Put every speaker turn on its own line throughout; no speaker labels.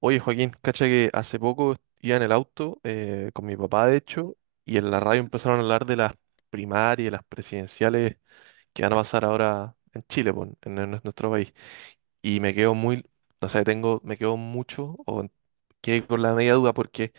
Oye, Joaquín, cacha que hace poco iba en el auto con mi papá, de hecho, y en la radio empezaron a hablar de las primarias, y las presidenciales que van a pasar ahora en Chile, po, en nuestro país. Y me quedo muy, no sé, me quedo mucho o quedé con la media duda porque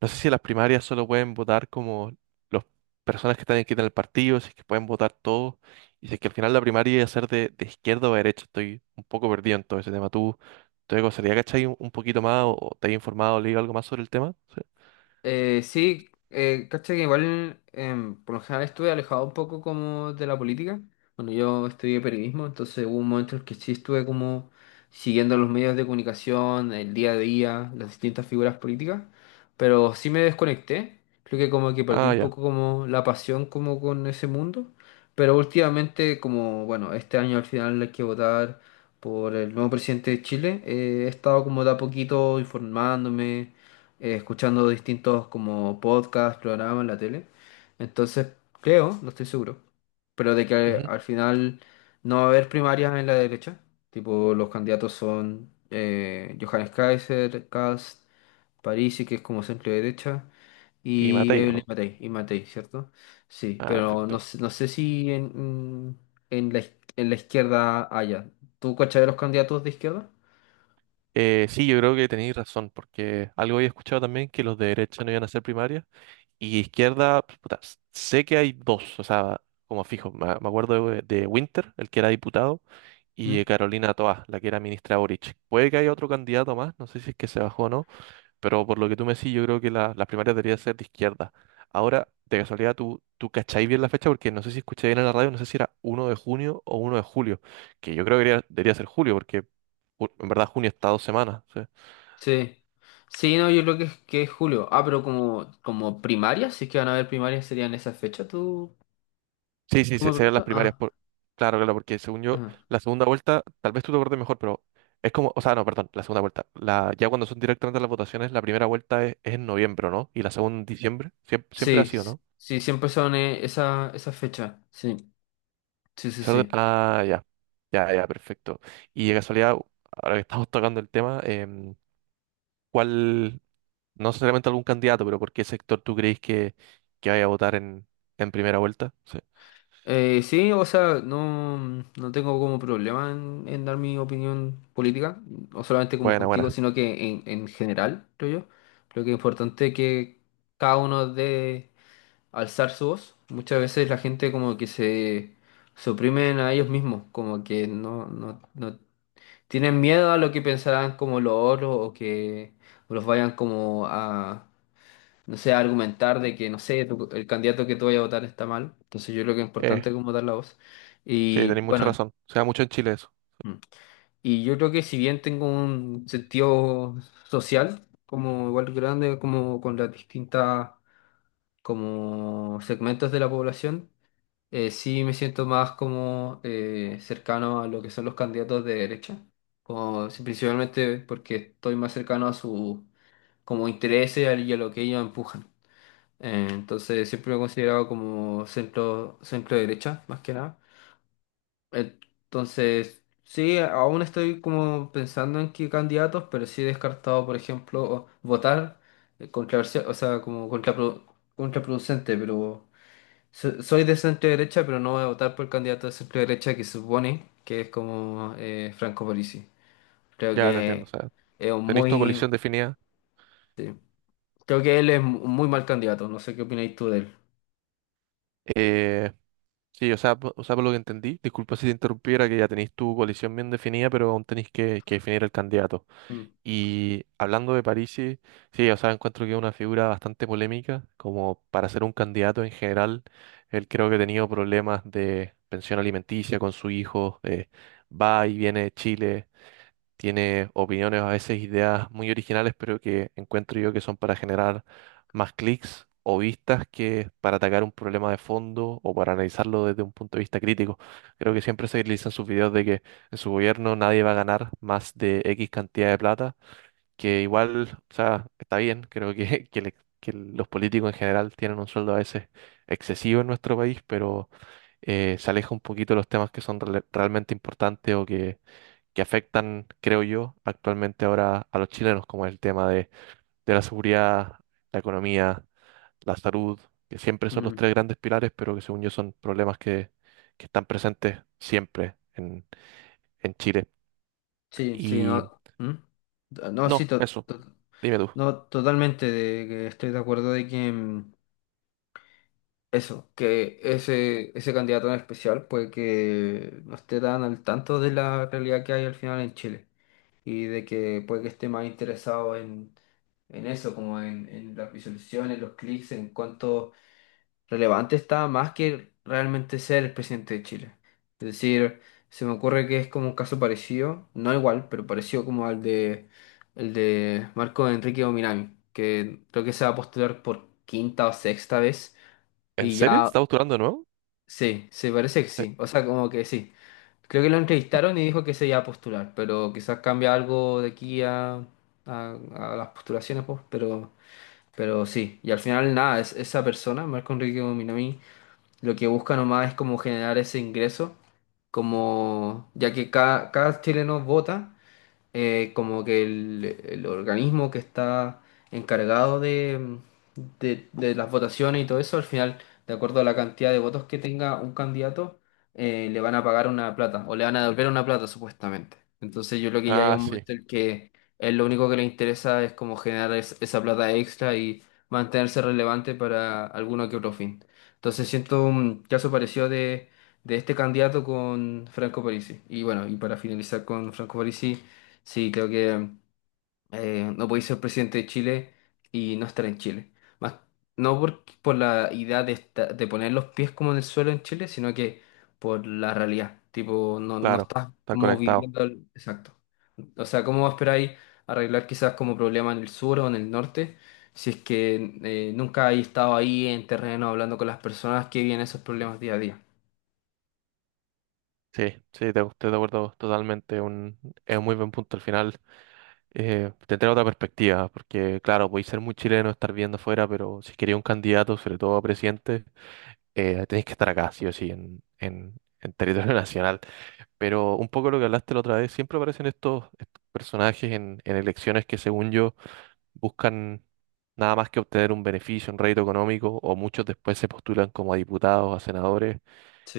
no sé si las primarias solo pueden votar como las personas que están aquí en el partido, si es que pueden votar todos, y si es que al final la primaria iba a ser de izquierda o de derecha. Estoy un poco perdido en todo ese tema. ¿Tú te gustaría, cachai, un poquito más o te has informado, leído algo más sobre el tema? Sí.
Sí, cacha que igual por lo general estuve alejado un poco como de la política. Bueno, yo estudié periodismo, entonces hubo un momento en el que sí estuve como siguiendo los medios de comunicación, el día a día, las distintas figuras políticas, pero sí me desconecté. Creo que como que perdí
Ah,
un
ya.
poco como la pasión como con ese mundo, pero últimamente como, bueno, este año al final hay que votar por el nuevo presidente de Chile, he estado como de a poquito informándome escuchando distintos como podcasts, programas en la tele. Entonces, creo, no estoy seguro, pero de que
Ujú.
al final no va a haber primarias en la derecha. Tipo, los candidatos son Johannes Kaiser, Kast, Parisi, que es como centro derecha,
Y
y
Matei, ¿o
Evelyn
no?
Matei, y Matei, ¿cierto? Sí,
Ah,
pero no,
perfecto.
no sé si en, en la, en la izquierda haya. ¿Tú cachai de los candidatos de izquierda?
Sí, yo creo que tenéis razón, porque algo había escuchado también que los de derecha no iban a ser primarias, y izquierda, pues, puta, sé que hay dos, o sea, como fijo, me acuerdo de Winter, el que era diputado y Carolina Toa, la que era ministra Boric. Puede que haya otro candidato más, no sé si es que se bajó o no, pero por lo que tú me decís, yo creo que las primarias deberían ser de izquierda. Ahora, de casualidad, tú cacháis bien la fecha porque no sé si escuché bien en la radio, no sé si era 1 de junio o 1 de julio, que yo creo que debería ser julio porque en verdad junio está 2 semanas. ¿Sí?
Sí. Sí, no, yo creo que es julio. Ah, pero como, como primarias, si es que van a haber primarias, serían esas fechas, ¿tú,
Sí, sí,
tú me
serían las
preguntas?
primarias.
Ah,
Claro, claro, porque según yo,
ajá.
la segunda vuelta, tal vez tú te acuerdes mejor, pero es como, o sea, no, perdón, la segunda vuelta. Ya cuando son directamente las votaciones, la primera vuelta es en noviembre, ¿o no? Y la segunda en diciembre. Siempre, siempre ha
Sí,
sido,
sí,
¿no?
sí, siempre son esa, esas fechas. Sí, sí, sí, sí.
Ah, ya. Ya, ya, perfecto. Y de casualidad, ahora que estamos tocando el tema, ¿cuál, no necesariamente algún candidato, pero por qué sector tú crees que vaya a votar en primera vuelta? Sí.
Sí, o sea, no, no tengo como problema en dar mi opinión política, no solamente como
Buena,
contigo,
buena.
sino que en general, creo yo. Creo que es importante que cada uno dé alzar su voz. Muchas veces la gente como que se suprimen a ellos mismos, como que no, no, no tienen miedo a lo que pensarán como los otros o que los vayan como a, no sé, a argumentar de que, no sé, el candidato que tú vayas a votar está mal. Entonces yo creo que es
Eh,
importante como dar la voz.
sí,
Y
tenéis mucha
bueno,
razón. Se da mucho en Chile eso.
mm, y yo creo que si bien tengo un sentido social, como igual grande, como con las distintas como segmentos de la población, sí me siento más como cercano a lo que son los candidatos de derecha, como, sí, principalmente porque estoy más cercano a su como intereses y a lo que ellos empujan. Entonces siempre me he considerado como centro, centro derecha, más que nada. Entonces, sí, aún estoy como pensando en qué candidatos, pero sí he descartado, por ejemplo, votar controversia, o sea, como contraproducente, pero Soy de centro derecha, pero no voy a votar por el candidato de centro derecha que se supone que es como Franco Parisi. Creo
Ya te entiendo, o
que
sea,
es un
tenéis tu
muy...
coalición definida.
Sí. Creo que él es un muy mal candidato. No sé qué opináis tú de él.
Eh, sí, o sea, o sea, por lo que entendí, disculpa si te interrumpiera, que ya tenéis tu coalición bien definida, pero aún tenéis que definir el candidato.
Mm,
Y hablando de Parisi, sí, sí, o sea, encuentro que es una figura bastante polémica, como para ser un candidato en general, él creo que ha tenido problemas de pensión alimenticia con su hijo, va y viene de Chile. Tiene opiniones, a veces ideas muy originales, pero que encuentro yo que son para generar más clics o vistas que para atacar un problema de fondo o para analizarlo desde un punto de vista crítico. Creo que siempre se utilizan sus videos de que en su gobierno nadie va a ganar más de X cantidad de plata, que igual, o sea, está bien, creo que, que los políticos en general tienen un sueldo a veces excesivo en nuestro país, pero se aleja un poquito de los temas que son realmente importantes o que afectan, creo yo, actualmente ahora a los chilenos, como el tema de la seguridad, la economía, la salud, que siempre son los
mm.
tres grandes pilares, pero que según yo son problemas que están presentes siempre en Chile.
Sí, sí,
Y
no... ¿Mm? No, sí,
no, eso, dime tú.
no, totalmente de que estoy de acuerdo de que eso, que ese candidato en especial, pues que no esté tan al tanto de la realidad que hay al final en Chile, y de que puede que esté más interesado en eso, como en las visualizaciones, los clics, en cuánto relevante está, más que realmente ser el presidente de Chile. Es decir, se me ocurre que es como un caso parecido, no igual, pero parecido como al de, el de Marco Enrique Ominami, que creo que se va a postular por quinta o sexta vez
¿En
y
serio?
ya,
¿Estás postulando de nuevo?
sí, se parece que
Sí.
sí, o sea, como que sí. Creo que lo entrevistaron y dijo que se iba a postular, pero quizás cambia algo de aquí a, a las postulaciones, pues, pero sí. Y al final, nada, es, esa persona, Marco Enrique Minami, lo que busca nomás es como generar ese ingreso, como ya que cada, cada chileno vota como que el organismo que está encargado de, de las votaciones y todo eso, al final, de acuerdo a la cantidad de votos que tenga un candidato, le van a pagar una plata o le van a devolver una plata supuestamente. Entonces yo creo que ya llega
Ah,
un
sí,
momento en que él lo único que le interesa es como generar esa plata extra y mantenerse relevante para alguno que otro fin. Entonces siento un caso parecido de este candidato con Franco Parisi. Y bueno, y para finalizar con Franco Parisi, sí, creo que no podéis ser presidente de Chile y no estar en Chile. Más, no por, por la idea de, de poner los pies como en el suelo en Chile, sino que por la realidad. Tipo, no, no
claro,
estás
estar
como
conectado.
viviendo el- Exacto. O sea, ¿cómo esperáis arreglar quizás como problema en el sur o en el norte? Si es que nunca hay estado ahí en terreno hablando con las personas que viven esos problemas día a día.
Sí, sí, estoy de acuerdo totalmente. Es un muy buen punto al final. Tendrá otra perspectiva, porque claro, podéis ser muy chileno, estar viendo afuera, pero si queréis un candidato, sobre todo a presidente, tenéis que estar acá, sí o sí, en territorio nacional. Pero un poco lo que hablaste la otra vez, siempre aparecen estos personajes en elecciones que según yo buscan nada más que obtener un beneficio, un rédito económico, o muchos después se postulan como a diputados, a senadores,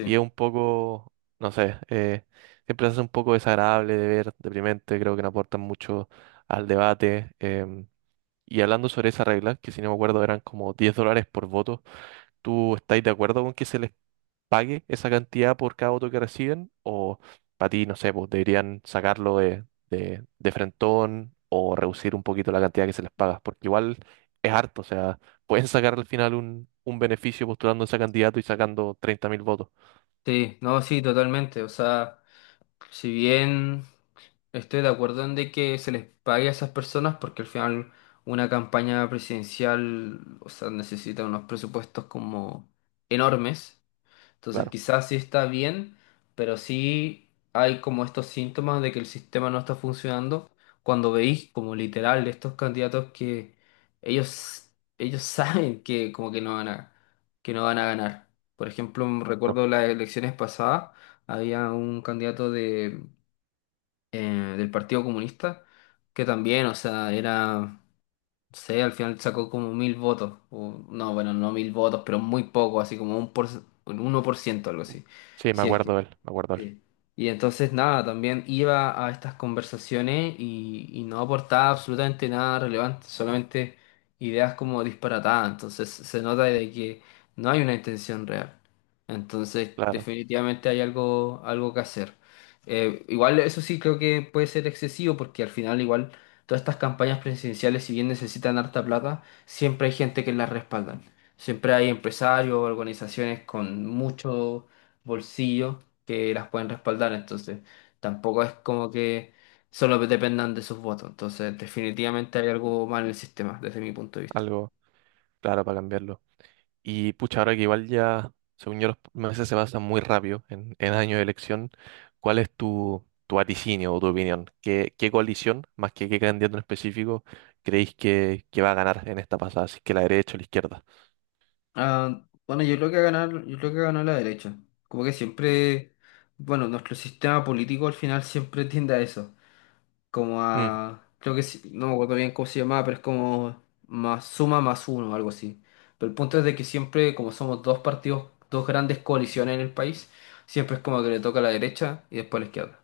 y es un poco, no sé, siempre hace un poco desagradable de ver, deprimente, creo que no aportan mucho al debate. Y hablando sobre esa regla que si no me acuerdo eran como $10 por voto, ¿tú estáis de acuerdo con que se les pague esa cantidad por cada voto que reciben? ¿O para ti, no sé, pues deberían sacarlo de frentón o reducir un poquito la cantidad que se les paga? Porque igual es harto, o sea, pueden sacar al final un beneficio postulando a ese candidato y sacando 30.000 votos,
Sí, no, sí, totalmente. O sea, si bien... Estoy de acuerdo en de que se les pague a esas personas porque al final una campaña presidencial, o sea, necesita unos presupuestos como enormes. Entonces
claro.
quizás sí está bien, pero sí hay como estos síntomas de que el sistema no está funcionando. Cuando veis como literal estos candidatos que ellos, ellos saben que como que no van a, que no van a ganar. Por ejemplo, recuerdo las elecciones pasadas, había un candidato de del Partido Comunista, que también, o sea, era, no sé, al final sacó como 1.000 votos, o, no, bueno, no 1.000 votos, pero muy poco, así como un por, un 1% algo así,
Sí, me
si es que.
acuerdo él, me acuerdo él.
Sí. Y entonces nada, también iba a estas conversaciones y no aportaba absolutamente nada relevante, solamente ideas como disparatadas. Entonces se nota de que no hay una intención real. Entonces
Claro,
definitivamente hay algo, algo que hacer. Igual eso sí creo que puede ser excesivo porque al final igual todas estas campañas presidenciales, si bien necesitan harta plata, siempre hay gente que las respaldan. Siempre hay empresarios, organizaciones con mucho bolsillo que las pueden respaldar, entonces tampoco es como que solo dependan de sus votos, entonces definitivamente hay algo mal en el sistema desde mi punto de vista.
algo claro para cambiarlo. Y pucha, ahora que igual ya, según yo, los meses se pasan muy rápido en año de elección, ¿cuál es tu vaticinio o tu opinión? ¿Qué coalición, más que qué candidato en específico, creéis que va a ganar en esta pasada? Si es que la derecha o la izquierda.
Ah, bueno, yo creo que ganar, yo creo que ganó la derecha, como que siempre, bueno, nuestro sistema político al final siempre tiende a eso, como
Mm,
a, creo que no me acuerdo bien cómo se llamaba, pero es como más suma más uno, algo así. Pero el punto es de que siempre, como somos dos partidos, dos grandes coaliciones en el país, siempre es como que le toca a la derecha y después a la izquierda,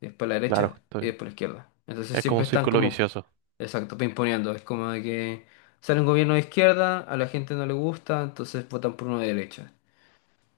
y después la
claro,
derecha y después la izquierda. Entonces
es como
siempre
un
están
círculo
como,
vicioso.
exacto, pimponeando. Es como de que sale un gobierno de izquierda, a la gente no le gusta, entonces votan por uno de derecha.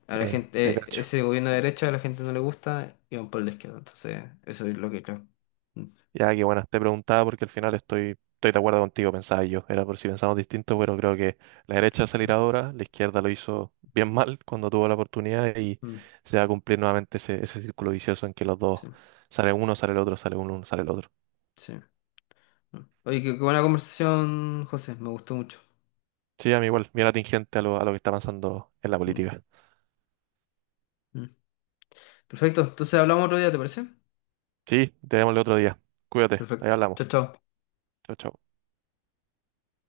A la
Te
gente,
cacho.
ese gobierno de derecha a la gente no le gusta y van por el de izquierda. Entonces, eso es lo que creo. Mm,
Ya, que bueno, te preguntaba porque al final estoy de acuerdo contigo, pensaba yo. Era por si pensamos distinto, pero creo que la derecha salirá ahora, la izquierda lo hizo bien mal cuando tuvo la oportunidad y
mm,
se va a cumplir nuevamente ese círculo vicioso en que los dos,
sí,
sale uno, sale el otro, sale uno, sale el otro.
sí. Mm. Oye, qué, qué buena conversación, José, me gustó mucho.
Sí, a mí igual, bien atingente a lo que está pasando en la
Mm,
política.
mm. Perfecto, entonces hablamos otro día, ¿te parece?
Sí, te vemos el otro día. Cuídate, ahí
Perfecto.
hablamos.
Chao, chao.
Chao, chao.